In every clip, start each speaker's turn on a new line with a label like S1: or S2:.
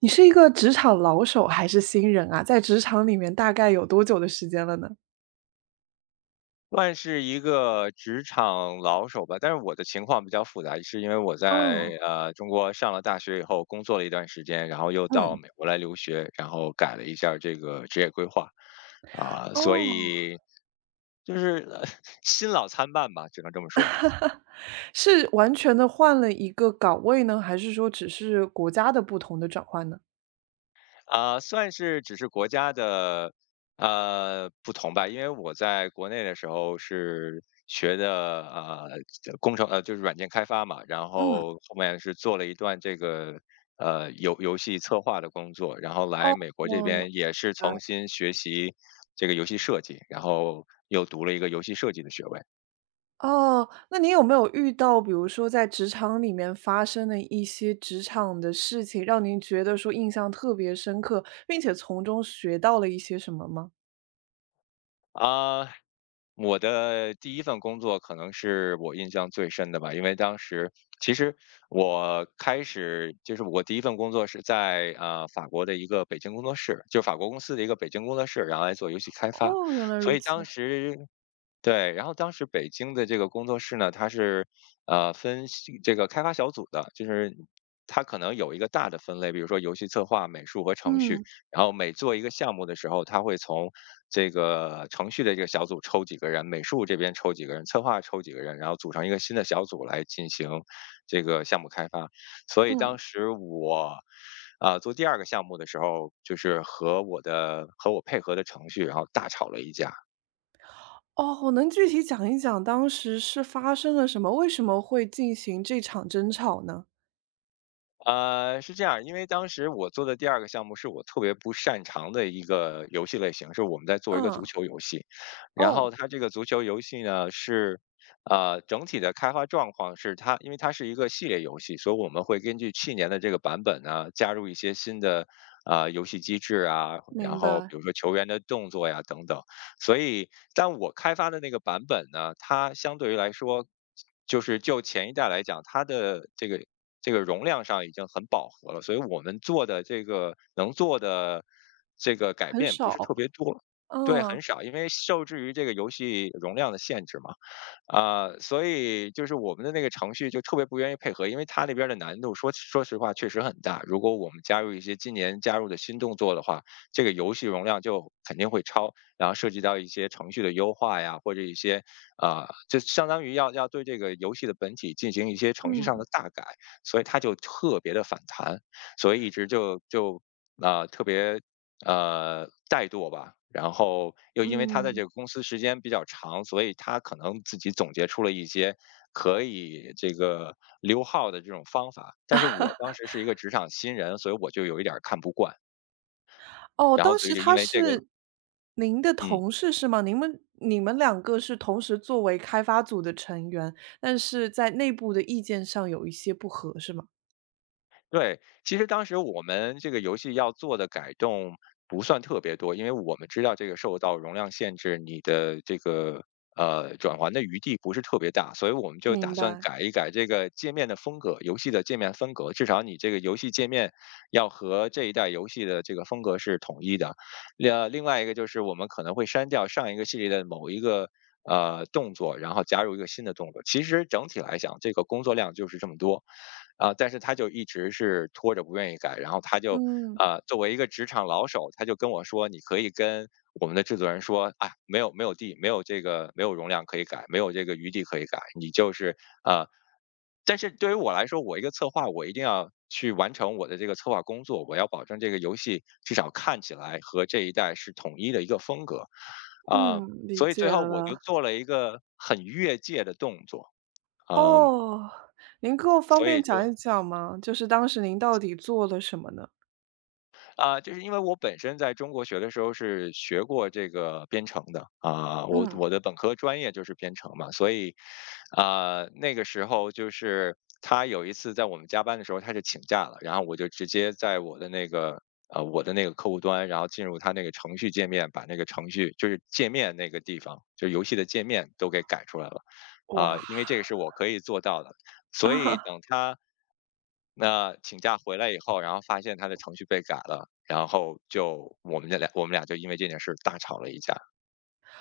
S1: 你是一个职场老手还是新人啊？在职场里面大概有多久的时间了呢？
S2: 算是一个职场老手吧，但是我的情况比较复杂，是因为我在
S1: 哦。
S2: 中国上了大学以后，工作了一段时间，然后又到
S1: 嗯。
S2: 美国来留学，然后改了一下儿这个职业规划，所
S1: 哦。
S2: 以就是、呃 新老参半吧，只能这么说。
S1: 是完全的换了一个岗位呢，还是说只是国家的不同的转换呢？
S2: 算是只是国家的不同吧，因为我在国内的时候是学的这工程就是软件开发嘛，然
S1: 嗯。
S2: 后后面是做了一段这个游戏策划的工作，然后来美国这
S1: 哦，明白。
S2: 边也是重新学习这个游戏设计，然后又读了一个游戏设计的学位。
S1: 哦，那你有没有遇到，比如说在职场里面发生的一些职场的事情，让您觉得说印象特别深刻，并且从中学到了一些什么吗？
S2: 啊、我的第一份工作可能是我印象最深的吧，因为当时其实我开始就是我第一份工作是在法国的一个北京工作室，就法国公司的一个北京工作室，然后来做游戏开发，
S1: 哦，原来
S2: 所
S1: 如
S2: 以当
S1: 此。
S2: 时对，然后当时北京的这个工作室呢，它是，分析这个开发小组的，就是它可能有一个大的分类，比如说游戏策划、美术和程序。
S1: 嗯。
S2: 然后每做一个项目的时候，它会从这个程序的这个小组抽几个人，美术这边抽几个人，策划抽几个人，然后组成一个新的小组来进行这个项目开发。所以当
S1: 嗯。
S2: 时我，做第二个项目的时候，就是和我配合的程序，然后大吵了一架。
S1: 哦，能具体讲一讲当时是发生了什么？为什么会进行这场争吵呢？
S2: 呃，是这样，因为当时我做的第二个项目是我特别不擅长的一个游戏类型，是我们在做一个
S1: 嗯。
S2: 足球游戏。然后
S1: 哦，
S2: 它这个足球游戏呢，是，整体的开发状况是因为它是一个系列游戏，所以我们会根据去年的这个版本呢，加入一些新的游戏机制啊，然
S1: 明
S2: 后
S1: 白。
S2: 比如说球员的动作呀等等。所以但我开发的那个版本呢，它相对于来说就前一代来讲，它的这个这个容量上已经很饱和了，所以我们做的能做的这个改
S1: 很
S2: 变不是特
S1: 少。
S2: 别多。对，很
S1: 嗯。
S2: 少，因为受制于这个游戏容量的限制嘛，所以就是我们的那个程序就特别不愿意配合，因为它那边的难度说实话确实很大。如果我们加入一些今年加入的新动作的话，这个游戏容量就肯定会超，然后涉及到一些程序的优化呀，或者一些就相当于要对这个游戏的本体进行一些程序上的
S1: 嗯。
S2: 大改。所以他就特别的反弹，所以一直就就，啊，呃特别，怠惰吧。然后又因为他在这
S1: 嗯。
S2: 个公司时间比较长，所以他可能自己总结出了一些可以这个溜号的这种方法。但是我当时是一个职场新人，所以我就有一点儿看不惯，
S1: 哦，
S2: 然后
S1: 当
S2: 所以
S1: 时
S2: 就因
S1: 他
S2: 为这个
S1: 是您的
S2: 嗯。
S1: 同事是吗？你们两个是同时作为开发组的成员，但是在内部的意见上有一些不合，是吗？
S2: 对，其实当时我们这个游戏要做的改动不算特别多，因为我们知道这个受到容量限制，你的这个转环的余地不是特别大，所以我们就打
S1: 明
S2: 算
S1: 白。
S2: 改一改这个界面的风格，游戏的界面风格，至少你这个游戏界面要和这一代游戏的这个风格是统一的。另外一个就是我们可能会删掉上一个系列的某一个动作，然后加入一个新的动作。其实整体来讲，这个工作量就是这么多。啊，但是他就一直是拖着不愿意改，然后他就，
S1: 嗯。
S2: 作为一个职场老手，他就跟我说：“你可以跟我们的制作人说，啊，没有容量可以改，没有这个余地可以改，你就是呃。”但是对于我来说，我一个策划，我一定要去完成我的这个策划工作，我要保证这个游戏至少看起来和这一代是统一的一个风格，啊，
S1: 嗯，理
S2: 所以
S1: 解
S2: 最后我就
S1: 了。
S2: 做了一个很越界的动作，嗯，
S1: 哦，您给我方
S2: 所以
S1: 便
S2: 就
S1: 讲一讲吗？就是当时您到底做了什么呢？
S2: 就是因为我本身在中国学的时候是学过这个编程的啊，我
S1: 嗯。
S2: 我的本科专业就是编程嘛，所以那个时候就是他有一次在我们加班的时候他是请假了，然后我就直接在我的那个我的那个客户端，然后进入他那个程序界面，把那个程序就是界面那个地方，就是游戏的界面都给改出来了。啊，
S1: 哇。
S2: 因为这个是我可以做到的，所以 等他那请假回来以后，然后发现他的程序被改了，然后就我们俩就因为这件事大吵了一架。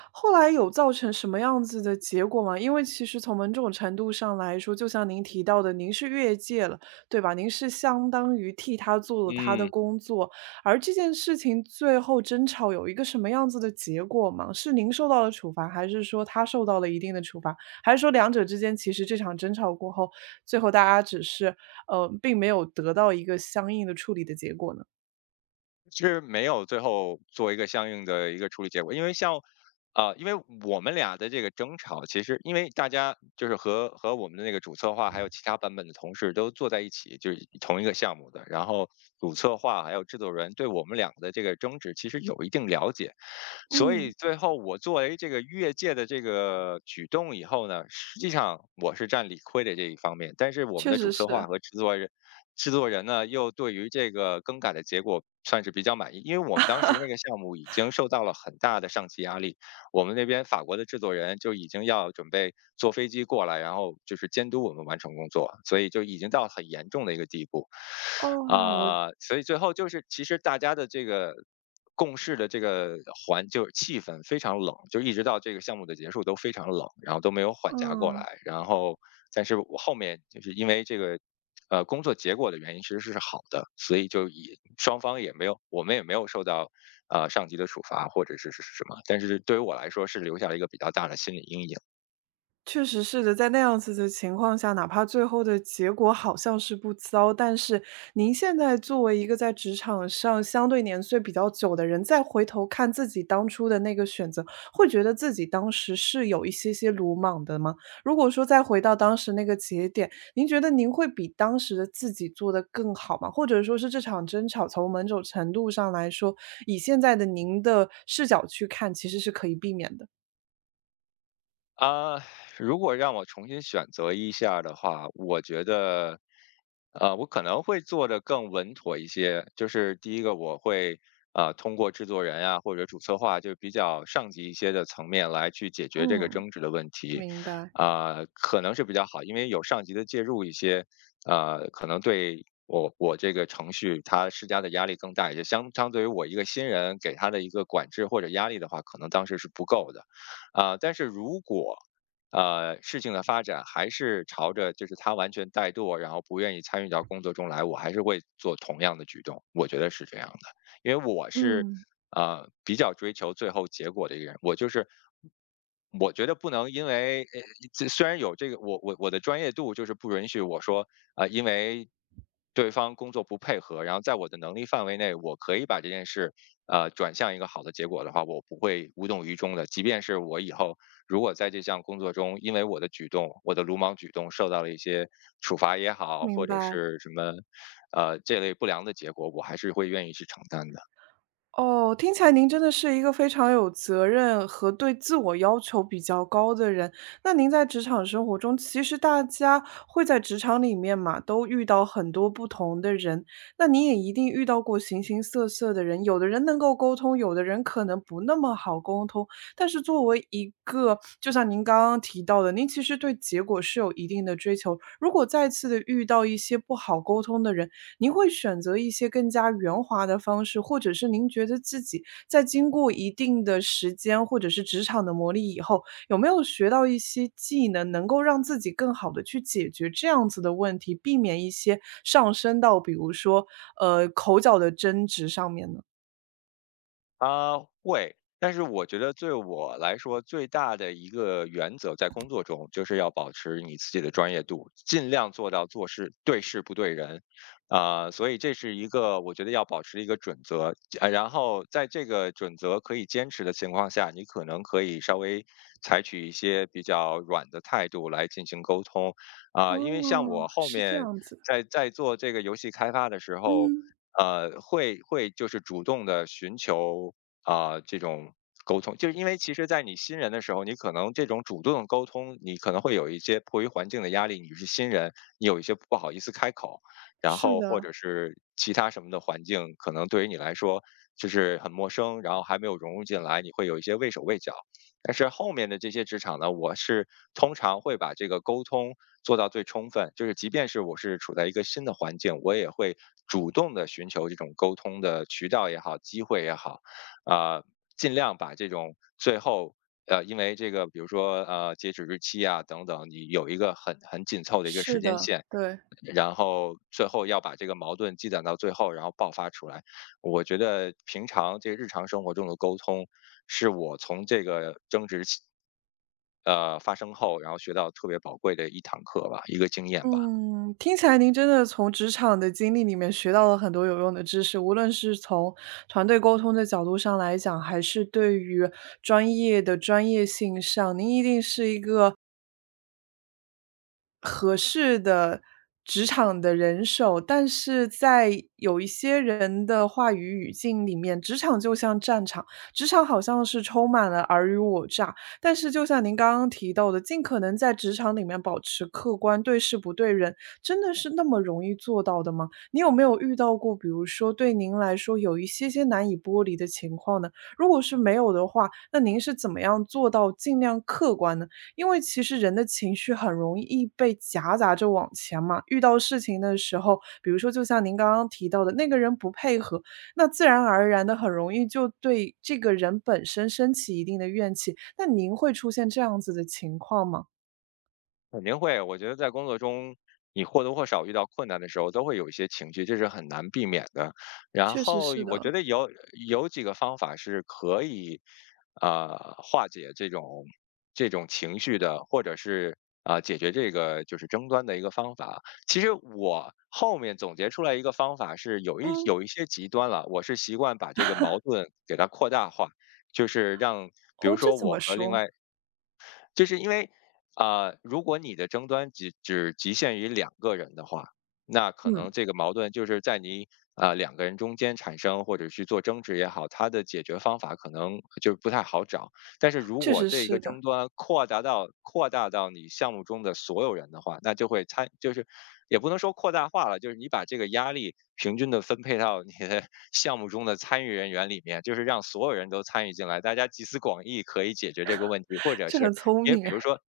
S1: 后来有造成什么样子的结果吗？因为其实从某种程度上来说，就像您提到的，您是越界了，对吧？您是相当于替他做了他的
S2: 嗯。
S1: 工作，而这件事情最后争吵有一个什么样子的结果吗？是您受到了处罚，还是说他受到了一定的处罚？还是说两者之间其实这场争吵过后，最后大家只是并没有得到一个相应的处理的结果呢？
S2: 其实没有最后做一个相应的一个处理结果，因为像，因为我们俩的这个争吵，其实因为大家就是和我们的那个主策划还有其他版本的同事都坐在一起，就是同一个项目的，然后主策划还有制作人对我们两个的这个争执其实有一定了解，所以
S1: 嗯，
S2: 最后我作为这个越界的这个举动以后呢，实际上我是占理亏的这一方面，但是我们
S1: 确
S2: 的主
S1: 实
S2: 策划
S1: 是。
S2: 和制作人呢，又对于这个更改的结果算是比较满意，因为我们当时那个项目已经受到了很大的上级压力，我们那边法国的制作人就已经要准备坐飞机过来，然后就是监督我们完成工作，所以就已经到很严重的一个地步，
S1: 哦。
S2: 所以最后就是其实大家的这个共事的这个环就是气氛非常冷，就一直到这个项目的结束都非常冷，然后都没有缓夹过
S1: 嗯。
S2: 来。然后，但是我后面就是因为这个工作结果的原因其实是好的，所以就以双方也没有，我们也没有受到上级的处罚或者是什么，但是对于我来说是留下了一个比较大的心理阴影。
S1: 确实是的，在那样子的情况下，哪怕最后的结果好像是不糟，但是您现在作为一个在职场上相对年岁比较久的人，再回头看自己当初的那个选择，会觉得自己当时是有一些些鲁莽的吗？如果说再回到当时那个节点，您觉得您会比当时的自己做得更好吗？或者说是这场争吵从某种程度上来说，以现在的您的视角去看，其实是可以避免的。
S2: 啊，如果让我重新选择一下儿的话，我觉得，我可能会做的更稳妥一些。就是第一个，我会通过制作人啊或者主策划，就比较上级一些的层面来去解决这个
S1: 嗯，
S2: 争执的问题，
S1: 明白。
S2: 可能是比较好，因为有上级的介入一些，呃，可能对。我这个程序它施加的压力更大一些，相对于我一个新人给他的一个管制或者压力的话，可能当时是不够的。呃，但是如果事情的发展还是朝着就是他完全怠惰，然后不愿意参与到工作中来，我还是会做同样的举动，我觉得是这样的，因为我是
S1: 嗯。
S2: 比较追求最后结果的一个人，我就是。我觉得不能因为，这虽然有这个，我的专业度就是不允许我说因为对方工作不配合，然后在我的能力范围内，我可以把这件事转向一个好的结果的话，我不会无动于衷的。即便是我以后如果在这项工作中，因为我的举动，我的鲁莽举动受到了一些处罚也好，或
S1: 明
S2: 者
S1: 白。
S2: 是什么这类不良的结果，我还是会愿意去承担的。
S1: 哦，听起来您真的是一个非常有责任和对自我要求比较高的人。那您在职场生活中，其实大家会在职场里面嘛，都遇到很多不同的人，那你也一定遇到过形形色色的人，有的人能够沟通，有的人可能不那么好沟通。但是作为一个，就像您刚刚提到的，您其实对结果是有一定的追求。如果再次的遇到一些不好沟通的人，您会选择一些更加圆滑的方式，或者是您觉得自己在经过一定的时间或者是职场的磨砺以后，有没有学到一些技能，能够让自己更好的去解决这样子的问题，避免一些上升到比如说，口角的争执上面呢？
S2: 啊，会，但是我觉得对我来说最大的一个原则，在工作中就是要保持你自己的专业度，尽量做到做事对事不对人，啊、所以这是一个我觉得要保持的一个准则，啊，然后在这个准则可以坚持的情况下，你可能可以稍微采取一些比较软的态度来进行沟通，啊、因为像
S1: 哦，
S2: 我后
S1: 是这
S2: 面
S1: 样子。
S2: 在做这个游戏开发的时候，
S1: 嗯，
S2: 会就是主动的寻求，啊，这种沟通。就是因为其实在你新人的时候，你可能这种主动的沟通，你可能会有一些迫于环境的压力，你是新人，你有一些不好意思开口，然
S1: 是
S2: 后或
S1: 的。
S2: 者是其他什么的环境，可能对于你来说就是很陌生，然后还没有融入进来，你会有一些畏手畏脚。但是后面的这些职场呢，我是通常会把这个沟通做到最充分，就是即便是我是处在一个新的环境，我也会主动的寻求这种沟通的渠道也好，机会也好，啊、尽量把这种最后。因为这个，比如说，截止日期啊，等等，你有一个很紧凑的一个时
S1: 是
S2: 间
S1: 的，
S2: 线，
S1: 对。
S2: 然后最后要把这个矛盾积攒到最后，然后爆发出来。我觉得平常这日常生活中的沟通，是我从这个争执起发生后，然后学到特别宝贵的一堂课吧，一个经验吧。
S1: 嗯，听起来您真的从职场的经历里面学到了很多有用的知识，无论是从团队沟通的角度上来讲，还是对于专业的专业性上，您一定是一个合适的职场的人手，但是在有一些人的话语语境里面，职场就像战场，职场好像是充满了尔虞我诈。但是就像您刚刚提到的，尽可能在职场里面保持客观，对事不对人，真的是那么容易做到的吗？你有没有遇到过，比如说对您来说有一些些难以剥离的情况呢？如果是没有的话，那您是怎么样做到尽量客观呢？因为其实人的情绪很容易被夹杂着往前嘛，遇到事情的时候，比如说就像您刚刚提到的，那个人不配合，那自然而然的很容易就对这个人本身升起一定的怨气。那您会出现这样子的情况吗？
S2: 肯定会，我觉得在工作中，你或多或少遇到困难的时候，都会有一些情绪，这是很难避免的。然
S1: 确实
S2: 后
S1: 是
S2: 我觉
S1: 的。
S2: 得有几个方法是可以，化解这种情绪的，或者是啊、解决这个就是争端的一个方法。其实我后面总结出来一个方法是
S1: 嗯。
S2: 有一些极端了，我是习惯把这个矛盾给它扩大化，就是让比如
S1: 哦，这
S2: 说
S1: 怎
S2: 我
S1: 么
S2: 和另
S1: 说？
S2: 外就是因为那如果你的争端只局限于两个人的话，那可能
S1: 嗯，
S2: 这个矛盾就是在你啊呃两个人中间产生，或者去做争执也好，它的解决方法可能就不太好找。但是如
S1: 确
S2: 果
S1: 实
S2: 这一个
S1: 是
S2: 争
S1: 的。
S2: 端扩大到你项目中的所有人的话，那就会参就是也不能说扩大化了，就是你把这个压力平均的分配到你的 项目中的参与人员里面，就是让所有人都参与进来，大家集思广益可以解决这个问题，或 者
S1: 这
S2: 是
S1: 很聪
S2: 因为
S1: 明
S2: 比如
S1: 哎。
S2: 说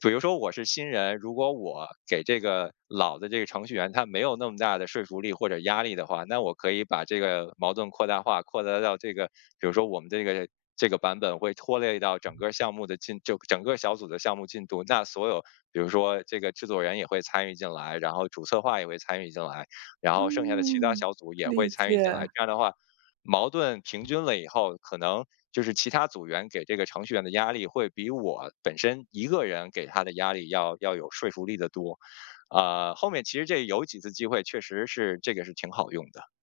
S2: 比如说我是新人，如果我给这个老的这个程序员他没有那么大的说服力或者压力的话，那我可以把这个矛盾扩大化，扩大到这个，比如说我们这个版本会拖累到整个项目的进，就整个小组的项目进度。那所有，比如说这个制作人也会参与进来，然后主策划也会参与进来，然后剩下的其他
S1: 嗯，
S2: 小组也会
S1: 理
S2: 参与进来。
S1: 解。
S2: 这样的话，矛盾平均了以后，可能就是其他组员给这个程序员的压力会比我本身一个人给他的压力要有说服力的多。呃，后面其实这有几次机会确实是这个是挺好用的。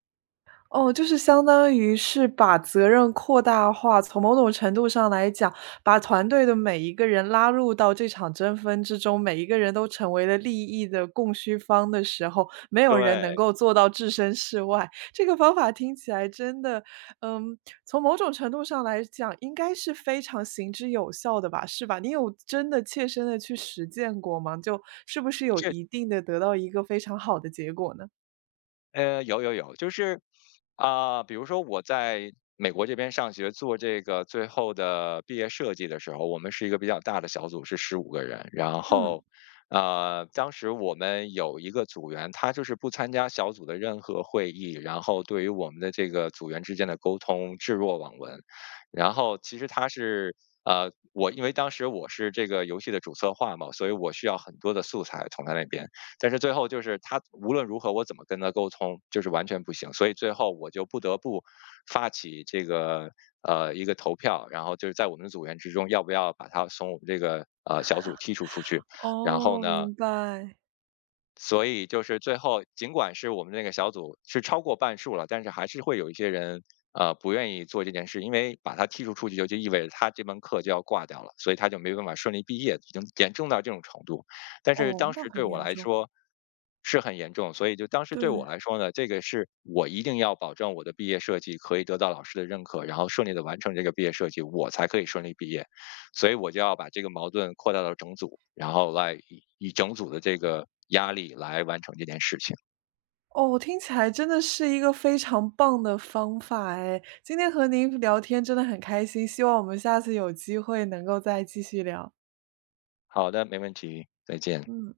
S1: 哦，就是相当于是把责任扩大化，从某种程度上来讲，把团队的每一个人拉入到这场争分之中，每一个人都成为了利益的供需方的时候，没有人能
S2: 对，
S1: 够做到置身事外。这个方法听起来真的，嗯，从某种程度上来讲，应该是非常行之有效的吧，是吧？你有真的切身的去实践过吗？就是不是有
S2: 这
S1: 一定的得到一个非常好的结果呢？
S2: 有，就是啊、比如说我在美国这边上学做这个最后的毕业设计的时候，我们是一个比较大的小组，是15个人。然
S1: 嗯。
S2: 后，呃，当时我们有一个组员，他就是不参加小组的任何会议，然后对于我们的这个组员之间的沟通置若罔闻。然后，其实他是。呃，我因为当时我是这个游戏的主策划嘛，所以我需要很多的素材从他那边。但是最后就是他无论如何我怎么跟他沟通，就是完全不行，所以最后我就不得不发起这个一个投票，然后就是在我们的组员之中要不要把他从我们这个小组剔除出去，然后
S1: 哦，
S2: 呢
S1: 明白。
S2: 所以就是最后，尽管是我们那个小组是超过半数了，但是还是会有一些人不愿意做这件事，因为把他剔除出去就意味着他这门课就要挂掉了，所以他就没办法顺利毕业，已经严重到这种程度。但是
S1: 哦，
S2: 当
S1: 那
S2: 时对
S1: 很
S2: 我
S1: 严
S2: 来
S1: 重。
S2: 说是很严重，所以就当时对我
S1: 对。
S2: 来说呢，这个是我一定要保证我的毕业设计可以得到老师的认可，然后顺利的完成这个毕业设计，我才可以顺利毕业。所以我就要把这个矛盾扩大到整组，然后来以整组的这个压力来完成这件事情。
S1: 哦，听起来真的是一个非常棒的方法哎，今天和您聊天真的很开心，希望我们下次有机会能够再继续聊。
S2: 好的，没问题，再见。
S1: 嗯。